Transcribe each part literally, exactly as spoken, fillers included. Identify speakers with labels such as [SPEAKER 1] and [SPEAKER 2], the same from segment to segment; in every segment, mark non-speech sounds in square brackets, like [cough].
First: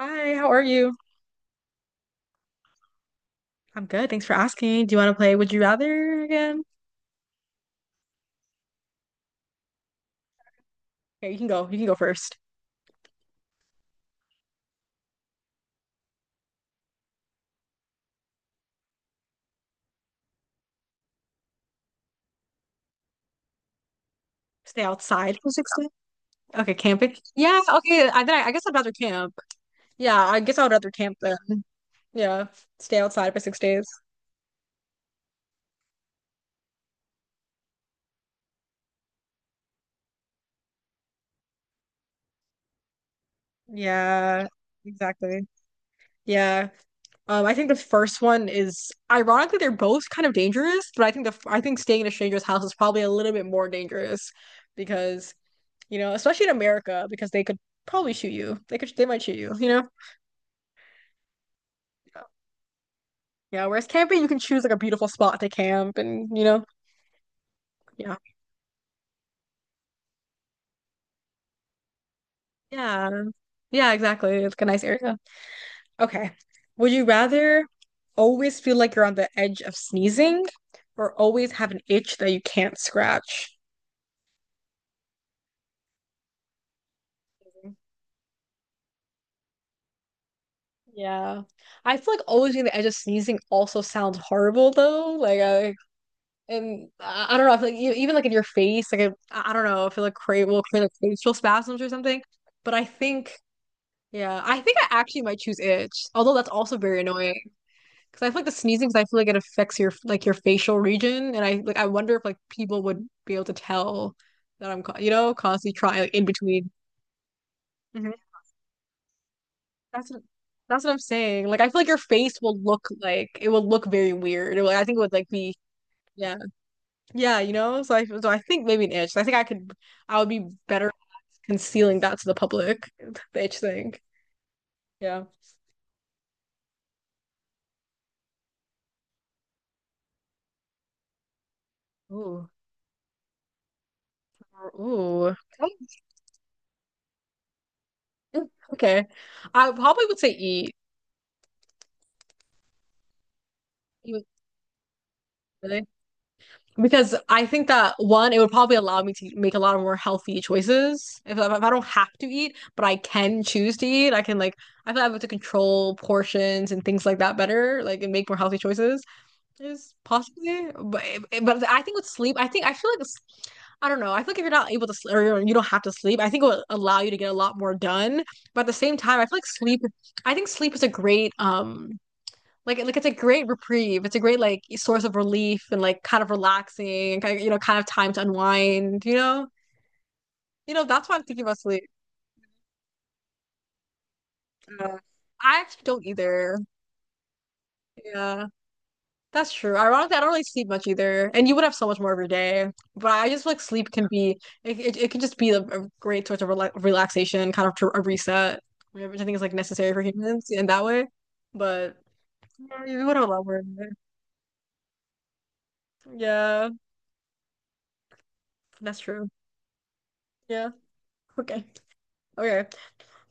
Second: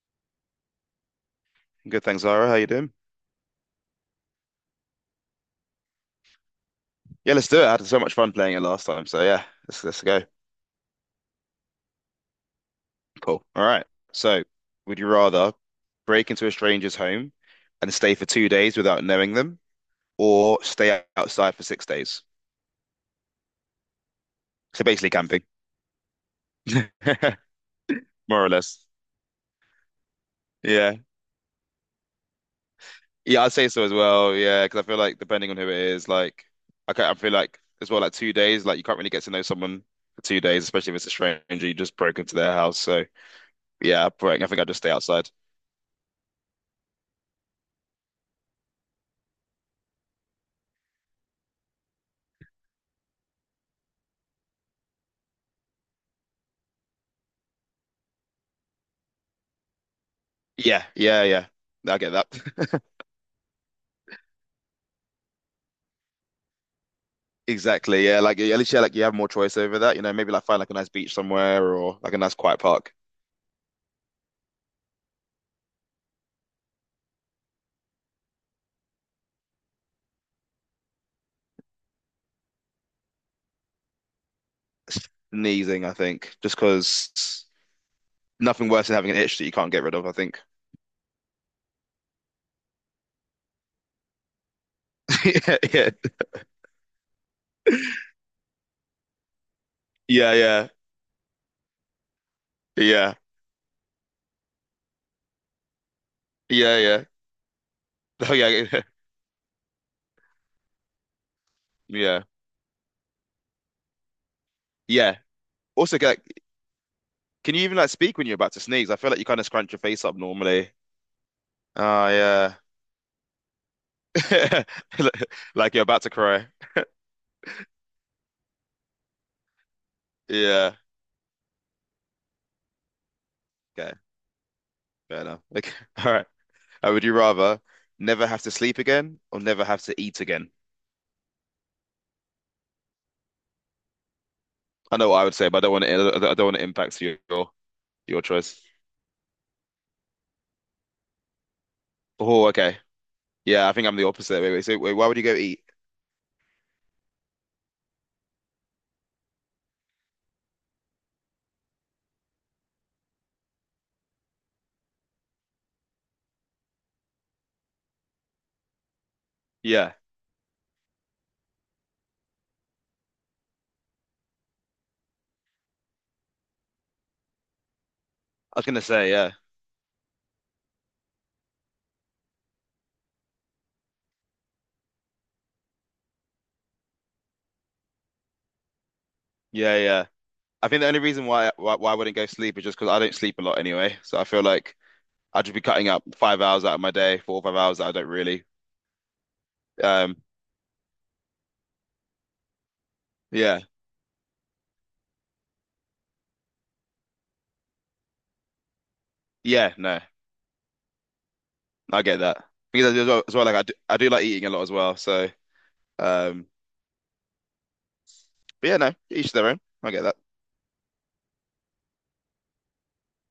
[SPEAKER 1] Hi, how are you?
[SPEAKER 2] Good, thanks, Zara. How you doing?
[SPEAKER 1] I'm good. Thanks for asking. Do you want to play Would You Rather again?
[SPEAKER 2] Yeah, let's do it. I had so much fun playing it last time. So yeah, let's let's go.
[SPEAKER 1] Here, you can go. You can go first.
[SPEAKER 2] Cool. All right. So, would you rather break into a stranger's home and stay for two days without knowing them, or stay outside for six days?
[SPEAKER 1] Stay
[SPEAKER 2] So basically
[SPEAKER 1] outside
[SPEAKER 2] camping,
[SPEAKER 1] for six days. Okay,
[SPEAKER 2] [laughs]
[SPEAKER 1] camping. Yeah, okay. I then
[SPEAKER 2] more
[SPEAKER 1] I,
[SPEAKER 2] or
[SPEAKER 1] I guess I'd
[SPEAKER 2] less.
[SPEAKER 1] rather camp. Yeah, I guess I would rather
[SPEAKER 2] Yeah,
[SPEAKER 1] camp then. Yeah, stay outside for
[SPEAKER 2] yeah, I'd
[SPEAKER 1] six
[SPEAKER 2] say so
[SPEAKER 1] days.
[SPEAKER 2] as well. Yeah, because I feel like depending on who it is, like I ca- I feel like as well, like two days, like you can't really get to know someone for two days, especially if it's a stranger you just broke into their house. So yeah, I think
[SPEAKER 1] Yeah,
[SPEAKER 2] I think I'd just stay outside.
[SPEAKER 1] exactly. Yeah. Um, I think the first one is ironically they're both kind of dangerous, but I think the f- I think staying in a stranger's house is probably a little bit more dangerous because, you know, especially in America, because they could probably shoot you. They could they might shoot you, you know?
[SPEAKER 2] Yeah, yeah, yeah. I get that. [laughs]
[SPEAKER 1] Yeah, whereas camping, you can choose like a beautiful spot to camp and, you know,
[SPEAKER 2] Exactly.
[SPEAKER 1] yeah.
[SPEAKER 2] Yeah, like at least yeah, like you have more choice over that. You know, maybe like find like a nice beach somewhere or like a nice quiet park.
[SPEAKER 1] Yeah. Yeah, exactly. It's like a nice area. Okay. Would you rather always feel like you're on the edge of sneezing or always have an itch that you can't scratch?
[SPEAKER 2] Sneezing, I think, just because nothing worse than having an itch that you can't get rid of. I think.
[SPEAKER 1] Yeah. I feel like always being on the edge of sneezing also sounds horrible though. Like I,
[SPEAKER 2] [laughs]
[SPEAKER 1] and I I don't know, I feel like you, even like in your face, like I, I don't know, I feel like
[SPEAKER 2] Yeah,
[SPEAKER 1] cra will
[SPEAKER 2] yeah,
[SPEAKER 1] create like facial spasms or something. But I
[SPEAKER 2] yeah,
[SPEAKER 1] think yeah, I think I actually might choose itch, although that's also
[SPEAKER 2] yeah, yeah, yeah, [laughs]
[SPEAKER 1] very
[SPEAKER 2] yeah.
[SPEAKER 1] annoying. Because I
[SPEAKER 2] Oh
[SPEAKER 1] feel like
[SPEAKER 2] yeah,
[SPEAKER 1] the
[SPEAKER 2] [laughs] yeah,
[SPEAKER 1] sneezing, because I feel like it affects your like your facial region, and I like I wonder
[SPEAKER 2] yeah.
[SPEAKER 1] if like people would be able to tell that I'm co- you
[SPEAKER 2] Yeah.
[SPEAKER 1] know constantly
[SPEAKER 2] Also,
[SPEAKER 1] trying like
[SPEAKER 2] like,
[SPEAKER 1] in between.
[SPEAKER 2] can you even like
[SPEAKER 1] Mhm.
[SPEAKER 2] speak when you're about to sneeze? I feel like you kind of scrunch your face
[SPEAKER 1] That's
[SPEAKER 2] up
[SPEAKER 1] what,
[SPEAKER 2] normally.
[SPEAKER 1] that's what I'm saying. Like I feel like your
[SPEAKER 2] Oh
[SPEAKER 1] face
[SPEAKER 2] yeah,
[SPEAKER 1] will look like it will look very weird. It will- I think it would
[SPEAKER 2] [laughs]
[SPEAKER 1] like be
[SPEAKER 2] like you're about to
[SPEAKER 1] yeah,
[SPEAKER 2] cry.
[SPEAKER 1] yeah, you know. So I so I think maybe an itch. So I think I could, I would be
[SPEAKER 2] Yeah.
[SPEAKER 1] better at concealing that to the public, [laughs] the itch
[SPEAKER 2] Okay.
[SPEAKER 1] thing.
[SPEAKER 2] Fair
[SPEAKER 1] Yeah.
[SPEAKER 2] enough. Okay. [laughs] All right. Uh, would you rather never have to sleep again or never have to eat again?
[SPEAKER 1] Ooh.
[SPEAKER 2] I know what I
[SPEAKER 1] Ooh.
[SPEAKER 2] would say, but I don't want
[SPEAKER 1] Okay.
[SPEAKER 2] to. I don't want to impact your your choice.
[SPEAKER 1] Okay. I probably would say eat.
[SPEAKER 2] Oh, okay. Yeah, I think I'm the
[SPEAKER 1] You would-
[SPEAKER 2] opposite. Wait, wait. So, wait, why would you go eat?
[SPEAKER 1] really? Because I think that one, it would probably allow me to make a lot of more healthy choices. If, I- if I don't have to eat, but I can choose to eat, I can like, I feel like I'm able to control portions and things like that better, like, and make more healthy choices.
[SPEAKER 2] Yeah,
[SPEAKER 1] Is possibly, but but I think with sleep, I think I feel like it's, I don't know. I feel like if you're not able to sleep or you don't have to sleep, I think it will allow you to get a lot more done.
[SPEAKER 2] I
[SPEAKER 1] But at
[SPEAKER 2] was
[SPEAKER 1] the
[SPEAKER 2] gonna
[SPEAKER 1] same
[SPEAKER 2] say
[SPEAKER 1] time, I
[SPEAKER 2] yeah,
[SPEAKER 1] feel like sleep. I think sleep is a great um like, like it's a great reprieve. It's a great like source of relief and like kind of relaxing and kind of, you know, kind of time to unwind, you know?
[SPEAKER 2] yeah, yeah. I
[SPEAKER 1] You
[SPEAKER 2] think
[SPEAKER 1] know,
[SPEAKER 2] the only
[SPEAKER 1] that's why I'm
[SPEAKER 2] reason
[SPEAKER 1] thinking
[SPEAKER 2] why
[SPEAKER 1] about
[SPEAKER 2] why,
[SPEAKER 1] sleep.
[SPEAKER 2] why I wouldn't go sleep is just because I don't sleep a lot anyway. So I feel like
[SPEAKER 1] Uh,
[SPEAKER 2] I'd just
[SPEAKER 1] I
[SPEAKER 2] be
[SPEAKER 1] actually
[SPEAKER 2] cutting up
[SPEAKER 1] don't
[SPEAKER 2] five
[SPEAKER 1] either.
[SPEAKER 2] hours out of my day, four or five hours that I don't really.
[SPEAKER 1] Yeah, that's true. Ironically,
[SPEAKER 2] Um,
[SPEAKER 1] I don't really sleep much either. And you would have so much more of your day. But I just feel like
[SPEAKER 2] yeah,
[SPEAKER 1] sleep can be it, it, it can just be a, a great source of rela relaxation, kind of to a reset, which I think is like
[SPEAKER 2] yeah.
[SPEAKER 1] necessary
[SPEAKER 2] No,
[SPEAKER 1] for humans in that way. But
[SPEAKER 2] I get that
[SPEAKER 1] yeah,
[SPEAKER 2] because
[SPEAKER 1] you
[SPEAKER 2] as
[SPEAKER 1] would
[SPEAKER 2] well,
[SPEAKER 1] have a
[SPEAKER 2] as
[SPEAKER 1] lot
[SPEAKER 2] well like
[SPEAKER 1] more
[SPEAKER 2] I
[SPEAKER 1] of
[SPEAKER 2] do,
[SPEAKER 1] it.
[SPEAKER 2] I do like eating a lot as well. So, um,
[SPEAKER 1] Yeah,
[SPEAKER 2] but yeah, no,
[SPEAKER 1] that's true.
[SPEAKER 2] each their own. I get that.
[SPEAKER 1] Yeah. Okay. Okay.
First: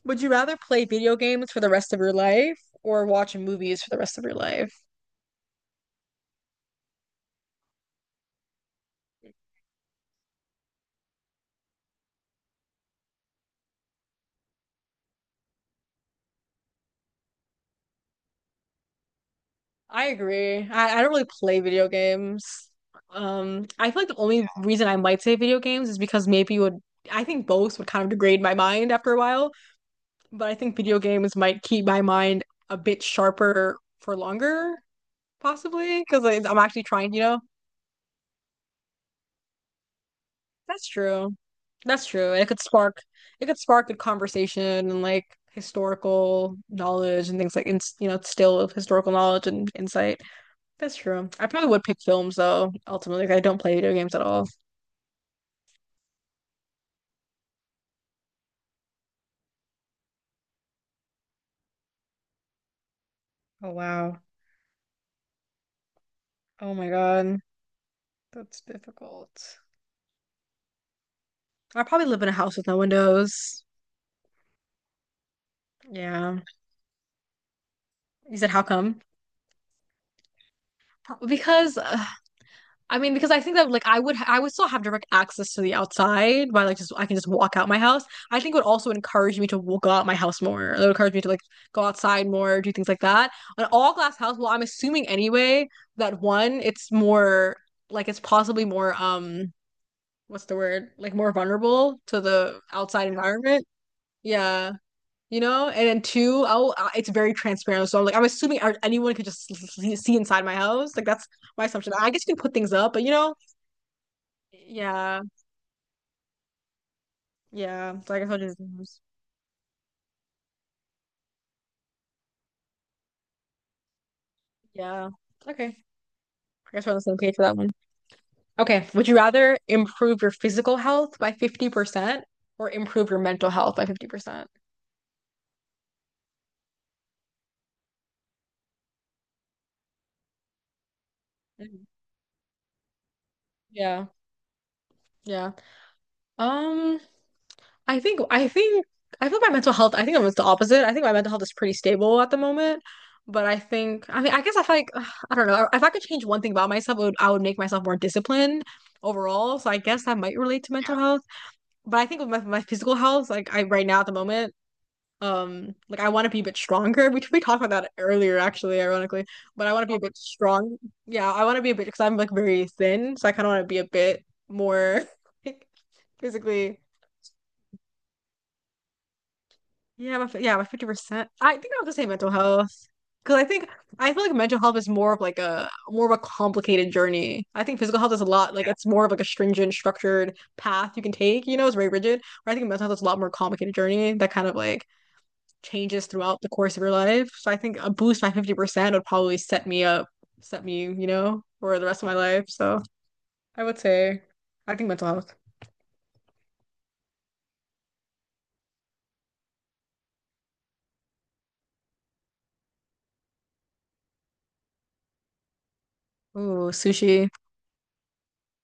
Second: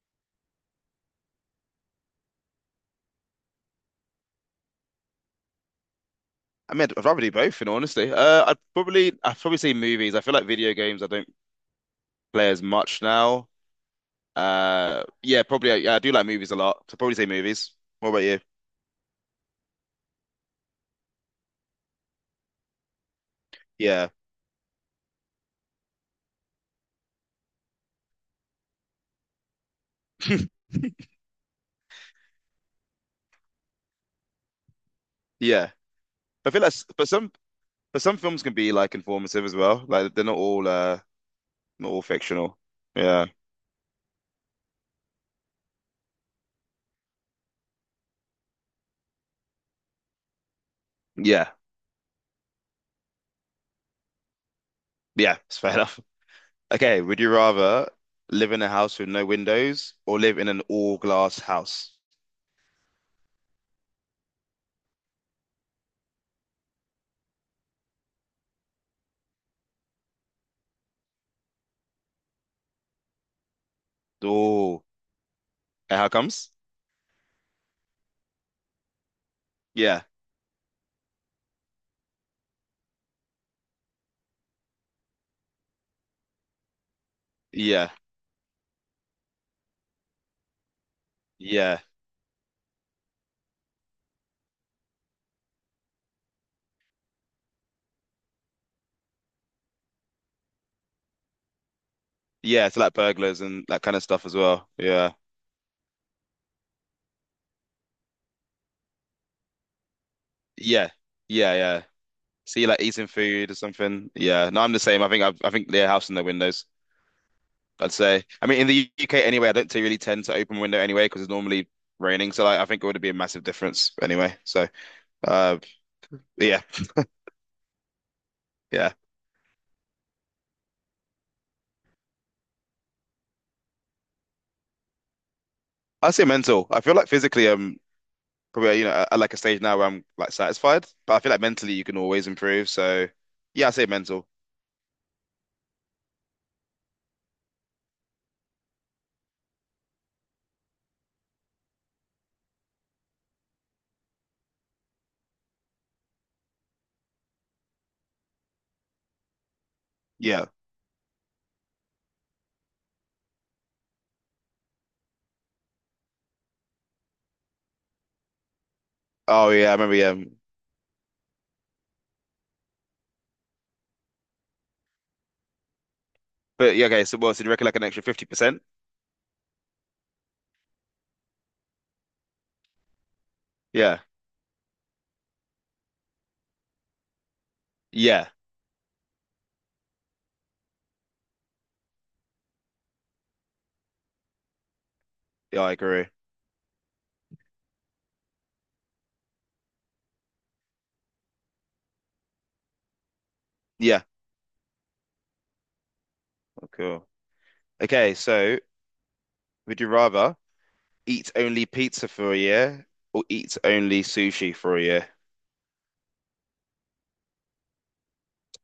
[SPEAKER 1] Would you rather play video games for the rest of your life or watch movies for the rest of your life?
[SPEAKER 2] I mean, I'd rather do both, in all honesty. Uh, I'd probably, I'd probably say movies. I feel like video games I don't play as much now. Uh, yeah, probably. I, Yeah, I do like movies a lot, so probably say movies. What about you?
[SPEAKER 1] I agree. I, I don't really play video games. Um, I feel like
[SPEAKER 2] Yeah,
[SPEAKER 1] the only reason I might say video games is because maybe you would, I think both would kind of degrade my mind after a while, but I
[SPEAKER 2] [laughs]
[SPEAKER 1] think video games might keep my mind a bit sharper for longer,
[SPEAKER 2] yeah.
[SPEAKER 1] possibly, because
[SPEAKER 2] I
[SPEAKER 1] I'm
[SPEAKER 2] feel like,
[SPEAKER 1] actually
[SPEAKER 2] s- but
[SPEAKER 1] trying, you
[SPEAKER 2] some,
[SPEAKER 1] know?
[SPEAKER 2] but some films can be like informative as well. Like they're not all,
[SPEAKER 1] That's
[SPEAKER 2] uh,
[SPEAKER 1] true.
[SPEAKER 2] not all
[SPEAKER 1] That's true. And it
[SPEAKER 2] fictional.
[SPEAKER 1] could spark
[SPEAKER 2] Yeah,
[SPEAKER 1] it could spark good conversation and like historical knowledge and things like ins you know, still of historical knowledge and insight. That's true. I
[SPEAKER 2] yeah,
[SPEAKER 1] probably would pick films though, ultimately. 'Cause I don't play video games at all.
[SPEAKER 2] yeah. It's fair [laughs] enough. Okay, would you rather live in a house with no windows or live in an all glass house?
[SPEAKER 1] Oh, wow. Oh my God. That's difficult. I probably live in a house with no windows.
[SPEAKER 2] Oh, and how
[SPEAKER 1] Yeah.
[SPEAKER 2] comes?
[SPEAKER 1] You said how come?
[SPEAKER 2] Yeah,
[SPEAKER 1] Pro- Because uh, I mean, because I think that like I would I would still have direct access to the outside by like just I can just walk out my
[SPEAKER 2] yeah,
[SPEAKER 1] house. I think it would also encourage me to w- go out my house more. It would encourage me to like
[SPEAKER 2] yeah.
[SPEAKER 1] go outside more, do things like that. An all glass house, well, I'm assuming anyway that one, it's more like it's possibly more um what's the word? Like more vulnerable to the
[SPEAKER 2] Yeah, so like
[SPEAKER 1] outside
[SPEAKER 2] burglars
[SPEAKER 1] environment.
[SPEAKER 2] and that kind of stuff as well.
[SPEAKER 1] Yeah.
[SPEAKER 2] Yeah.
[SPEAKER 1] You know, and then two, oh, uh, it's very transparent. So I'm like, I'm assuming uh, anyone could just see see inside my
[SPEAKER 2] Yeah.
[SPEAKER 1] house. Like that's
[SPEAKER 2] Yeah,
[SPEAKER 1] my
[SPEAKER 2] yeah.
[SPEAKER 1] assumption. I guess you can put
[SPEAKER 2] See
[SPEAKER 1] things
[SPEAKER 2] like
[SPEAKER 1] up, but
[SPEAKER 2] eating
[SPEAKER 1] you know,
[SPEAKER 2] food or something. Yeah. No, I'm the same. I
[SPEAKER 1] yeah,
[SPEAKER 2] think I've, I think they're house in their windows, I'd
[SPEAKER 1] yeah. So I
[SPEAKER 2] say.
[SPEAKER 1] guess I will
[SPEAKER 2] I mean in the
[SPEAKER 1] just,
[SPEAKER 2] U K anyway, I don't t- really tend to open window anyway because it's normally raining. So like, I think it would be a massive difference anyway. So
[SPEAKER 1] yeah.
[SPEAKER 2] uh
[SPEAKER 1] Okay. I
[SPEAKER 2] yeah,
[SPEAKER 1] guess we're on the same page for that one. Okay.
[SPEAKER 2] yeah.
[SPEAKER 1] Would you rather improve your physical health by fifty percent or improve your mental health by fifty percent?
[SPEAKER 2] I say mental. I feel like physically um probably you know at at like a stage now where I'm like satisfied, but I feel like mentally you
[SPEAKER 1] Mm.
[SPEAKER 2] can always improve. So yeah, I say
[SPEAKER 1] Yeah,
[SPEAKER 2] mental.
[SPEAKER 1] yeah. Um, I think, I think, I feel my mental health, I think it was the opposite. I think my mental health is pretty stable at the moment. But I think, I mean, I guess if I, [sighs] feel like ugh, I don't know, if I could change one thing about myself, it would, I would make myself more disciplined overall. So I guess that might
[SPEAKER 2] Yeah.
[SPEAKER 1] relate to mental health. But I think with my, my physical health, like I right now at the moment, um, like I want to be a bit stronger. [laughs] We we talked about that earlier, actually, ironically.
[SPEAKER 2] Oh
[SPEAKER 1] But
[SPEAKER 2] yeah, I
[SPEAKER 1] I want to be
[SPEAKER 2] remember
[SPEAKER 1] a
[SPEAKER 2] yeah.
[SPEAKER 1] bit strong. Yeah, I want to be a bit because I'm like very thin, so I kind of want to be a bit more [laughs] like,
[SPEAKER 2] But
[SPEAKER 1] physically.
[SPEAKER 2] yeah, okay, so well, so do you reckon like an extra fifty percent?
[SPEAKER 1] Yeah, my, fi- yeah, my fifty percent. I think I'll just say mental health because I think
[SPEAKER 2] Yeah.
[SPEAKER 1] I feel like mental health is more of like a more of a complicated journey. I think physical health is a
[SPEAKER 2] Yeah.
[SPEAKER 1] lot like it's more of like a stringent, structured path you can take. You know, it's very rigid. Where I think mental health is a lot more complicated journey that kind of like
[SPEAKER 2] Yeah, I
[SPEAKER 1] changes
[SPEAKER 2] agree.
[SPEAKER 1] throughout the course of your life. So I think a boost by fifty percent would probably set me up, set me, you know, for the rest of my life. So I would
[SPEAKER 2] Yeah.
[SPEAKER 1] say, I think mental health.
[SPEAKER 2] Oh, cool. Okay, so would you rather eat only pizza for a year or eat only sushi for a year?
[SPEAKER 1] Ooh, sushi.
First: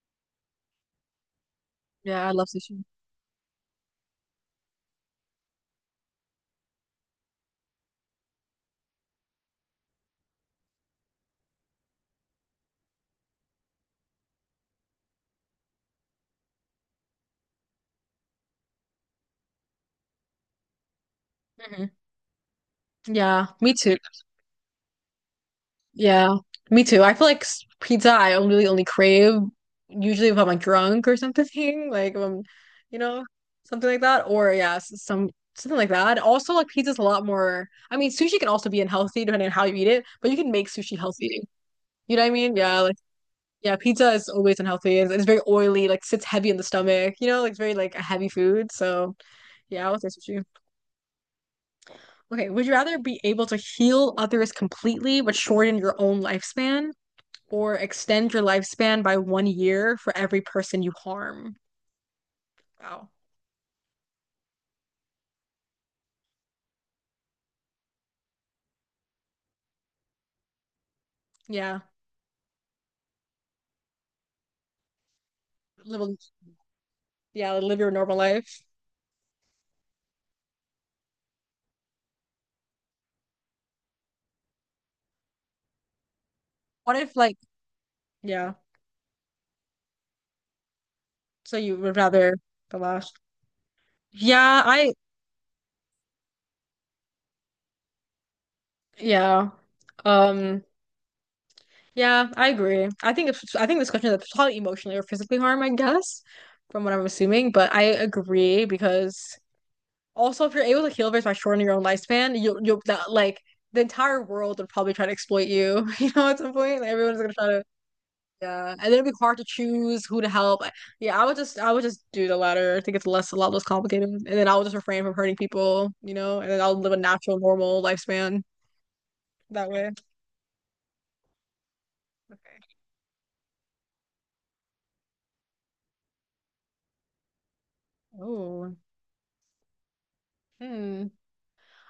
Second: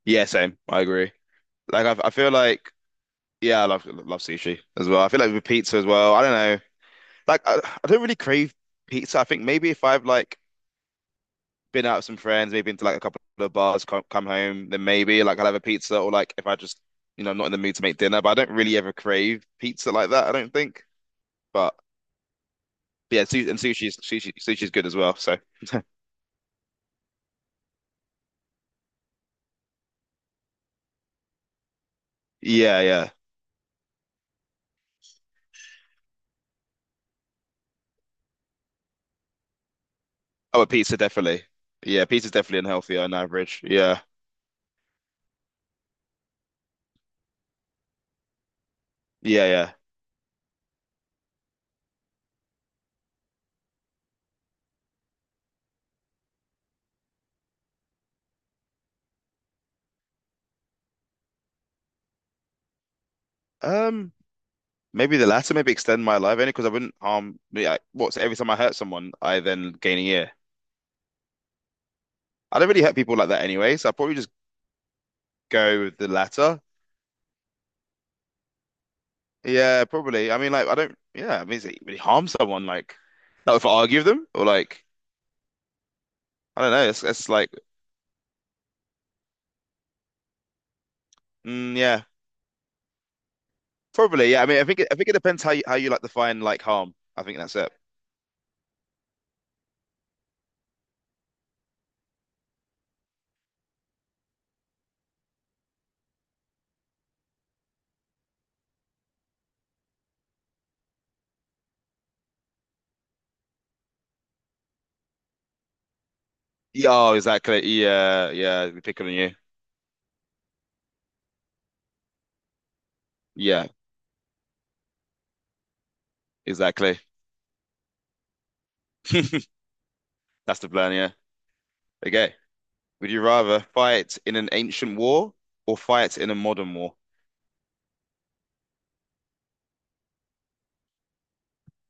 [SPEAKER 2] Yeah, same. I agree. Like I, I
[SPEAKER 1] Yeah, I
[SPEAKER 2] feel
[SPEAKER 1] love
[SPEAKER 2] like
[SPEAKER 1] sushi.
[SPEAKER 2] yeah, I love love sushi as well. I feel like with pizza as well. I don't know. Like I, I don't really crave pizza. I think maybe if I've like been out with some friends, maybe into like a couple of bars, come, come home, then maybe like I'll have a pizza or like if I just you know I'm not in the mood to make dinner. But I don't really ever crave pizza like that. I don't think. But
[SPEAKER 1] Hmm.
[SPEAKER 2] But yeah,
[SPEAKER 1] Yeah,
[SPEAKER 2] su- and
[SPEAKER 1] me too.
[SPEAKER 2] sushi's sushi sushi's good as well. So
[SPEAKER 1] Yeah, me too. I feel like s- pizza I only really only crave usually if I'm like drunk or something, [laughs] like if I'm,
[SPEAKER 2] [laughs] yeah,
[SPEAKER 1] you
[SPEAKER 2] yeah.
[SPEAKER 1] know, something like that. Or yeah, s- some something like that. Also, like pizza's a lot more. I mean, sushi can also be unhealthy depending on how you eat it, but you can
[SPEAKER 2] Oh,
[SPEAKER 1] make
[SPEAKER 2] but
[SPEAKER 1] sushi
[SPEAKER 2] pizza
[SPEAKER 1] healthy.
[SPEAKER 2] definitely. Yeah,
[SPEAKER 1] You know what I
[SPEAKER 2] pizza's
[SPEAKER 1] mean?
[SPEAKER 2] definitely
[SPEAKER 1] Yeah, like
[SPEAKER 2] unhealthy on average.
[SPEAKER 1] yeah,
[SPEAKER 2] Yeah,
[SPEAKER 1] pizza is always unhealthy. It's, it's very oily, like sits heavy in the stomach. You know, like it's very like a heavy food. So
[SPEAKER 2] yeah, yeah.
[SPEAKER 1] yeah, I'll say sushi. Okay, would you rather be able to heal others completely but shorten your own lifespan, or extend your lifespan by one year for every person you harm? Wow.
[SPEAKER 2] Um, Maybe the latter. Maybe extend my life only because I wouldn't harm. Yeah, I- what? So every time I hurt someone, I then gain a year.
[SPEAKER 1] Yeah.
[SPEAKER 2] I don't really hurt people like that anyway, so I'll probably just go with
[SPEAKER 1] Live a,
[SPEAKER 2] the latter.
[SPEAKER 1] yeah, live your normal life.
[SPEAKER 2] Yeah, probably. I mean, like I don't. Yeah, I mean, is it really harm someone? Like, not if I argue with them or like I don't know.
[SPEAKER 1] What
[SPEAKER 2] It's
[SPEAKER 1] if
[SPEAKER 2] it's
[SPEAKER 1] like
[SPEAKER 2] like
[SPEAKER 1] yeah, so you
[SPEAKER 2] mm,
[SPEAKER 1] would
[SPEAKER 2] yeah,
[SPEAKER 1] rather the last?
[SPEAKER 2] probably. Yeah, I mean,
[SPEAKER 1] Yeah,
[SPEAKER 2] I think it,
[SPEAKER 1] I
[SPEAKER 2] I think it depends how you how you like define like harm. I think that's it.
[SPEAKER 1] yeah. Um Yeah, I agree. I think it's I think this question is probably emotionally or physically harm, I guess, from what I'm assuming. But I agree because also if you're able to heal this by shortening your own lifespan, you'll you'll that like the entire world would probably try to exploit you, [laughs] you know, at some point. Like
[SPEAKER 2] Yeah, oh,
[SPEAKER 1] everyone's gonna try to
[SPEAKER 2] exactly. Yeah, yeah.
[SPEAKER 1] yeah. And
[SPEAKER 2] They
[SPEAKER 1] then
[SPEAKER 2] pick
[SPEAKER 1] it'd
[SPEAKER 2] on
[SPEAKER 1] be
[SPEAKER 2] you.
[SPEAKER 1] hard to choose who to help. I- yeah, I would just I would just do the latter. I think it's less a lot less
[SPEAKER 2] Yeah,
[SPEAKER 1] complicated. And then I will just refrain from hurting people, you know, and then I'll live a
[SPEAKER 2] exactly.
[SPEAKER 1] natural, normal lifespan
[SPEAKER 2] [laughs]
[SPEAKER 1] that way.
[SPEAKER 2] That's the plan. Yeah. Okay.
[SPEAKER 1] Okay.
[SPEAKER 2] Would you rather fight in an ancient war or fight in a modern war?
[SPEAKER 1] Oh. Hmm.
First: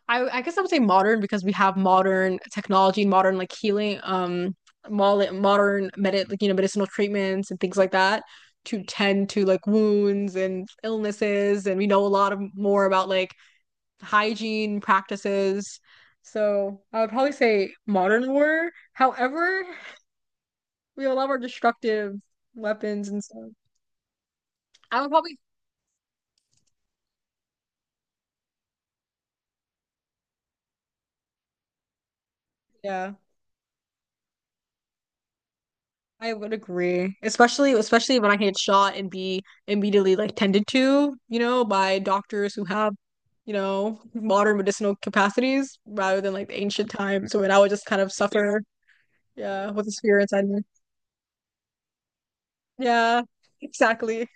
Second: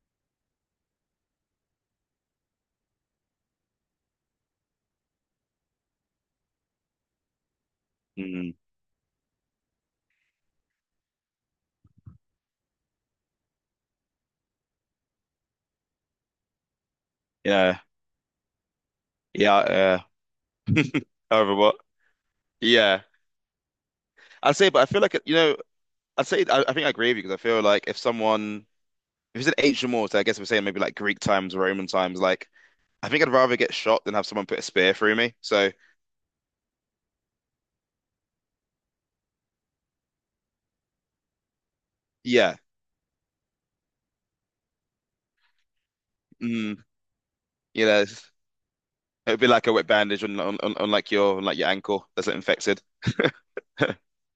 [SPEAKER 1] I I guess I would say modern because we have modern technology, modern like healing, um, mol- modern medi like you know medicinal treatments and things like that
[SPEAKER 2] Mm,
[SPEAKER 1] to tend to like wounds and illnesses, and we know a lot of more about like hygiene practices. So I would probably say
[SPEAKER 2] yeah.
[SPEAKER 1] modern war. However,
[SPEAKER 2] Yeah. Uh, [laughs]
[SPEAKER 1] we have a lot more
[SPEAKER 2] however, what?
[SPEAKER 1] destructive
[SPEAKER 2] Yeah.
[SPEAKER 1] weapons and stuff.
[SPEAKER 2] I'd say, but I
[SPEAKER 1] I
[SPEAKER 2] feel
[SPEAKER 1] would
[SPEAKER 2] like, you
[SPEAKER 1] probably
[SPEAKER 2] know, I'd say, I, I think I agree with you because I feel like if someone, if it's an ancient war, so I guess we're saying maybe like Greek times, Roman times, like, I
[SPEAKER 1] yeah.
[SPEAKER 2] think I'd rather get shot than have someone put a spear through me. So,
[SPEAKER 1] I would agree, especially especially when I get shot and be immediately like tended to, you know, by doctors
[SPEAKER 2] yeah.
[SPEAKER 1] who have, you know, modern medicinal capacities rather than like the
[SPEAKER 2] Mm,
[SPEAKER 1] ancient times. So when I would just
[SPEAKER 2] you
[SPEAKER 1] kind
[SPEAKER 2] know.
[SPEAKER 1] of suffer,
[SPEAKER 2] It'd be like
[SPEAKER 1] yeah,
[SPEAKER 2] a wet
[SPEAKER 1] with a spear
[SPEAKER 2] bandage on
[SPEAKER 1] inside
[SPEAKER 2] on,
[SPEAKER 1] me.
[SPEAKER 2] on, on like your on like your ankle that's infected.
[SPEAKER 1] Yeah,
[SPEAKER 2] [laughs]
[SPEAKER 1] exactly.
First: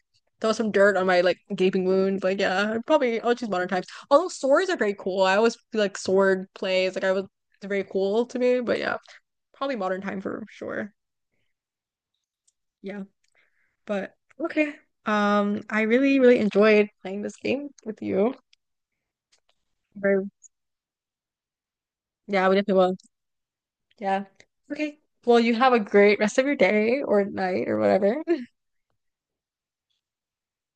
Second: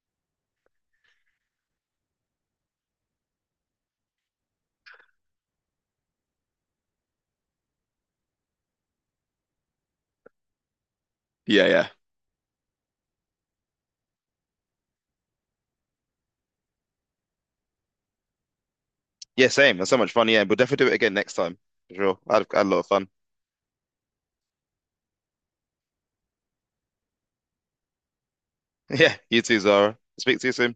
[SPEAKER 1] Throw some dirt on my like gaping wound. Like, yeah, I'd probably I'll choose modern times. Although swords are very cool. I always feel like sword plays, like I was, it's very cool to me, but yeah, probably modern time for sure.
[SPEAKER 2] Yeah, yeah.
[SPEAKER 1] Yeah. But okay. Um, I really, really enjoyed playing this game with you.
[SPEAKER 2] Yeah, same. That's so much
[SPEAKER 1] Or
[SPEAKER 2] fun. Yeah, we'll definitely do it again next time. For sure. I
[SPEAKER 1] yeah,
[SPEAKER 2] had,
[SPEAKER 1] we
[SPEAKER 2] I had a
[SPEAKER 1] definitely
[SPEAKER 2] lot of
[SPEAKER 1] will.
[SPEAKER 2] fun.
[SPEAKER 1] Yeah. Okay. Well, you have a great rest of your day or night or whatever. [laughs]
[SPEAKER 2] [laughs] Yeah, you too, Zara. Speak to you soon.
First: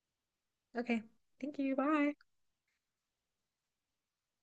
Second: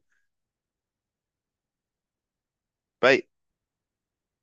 [SPEAKER 1] Okay. Thank you. Bye.
[SPEAKER 2] Bye.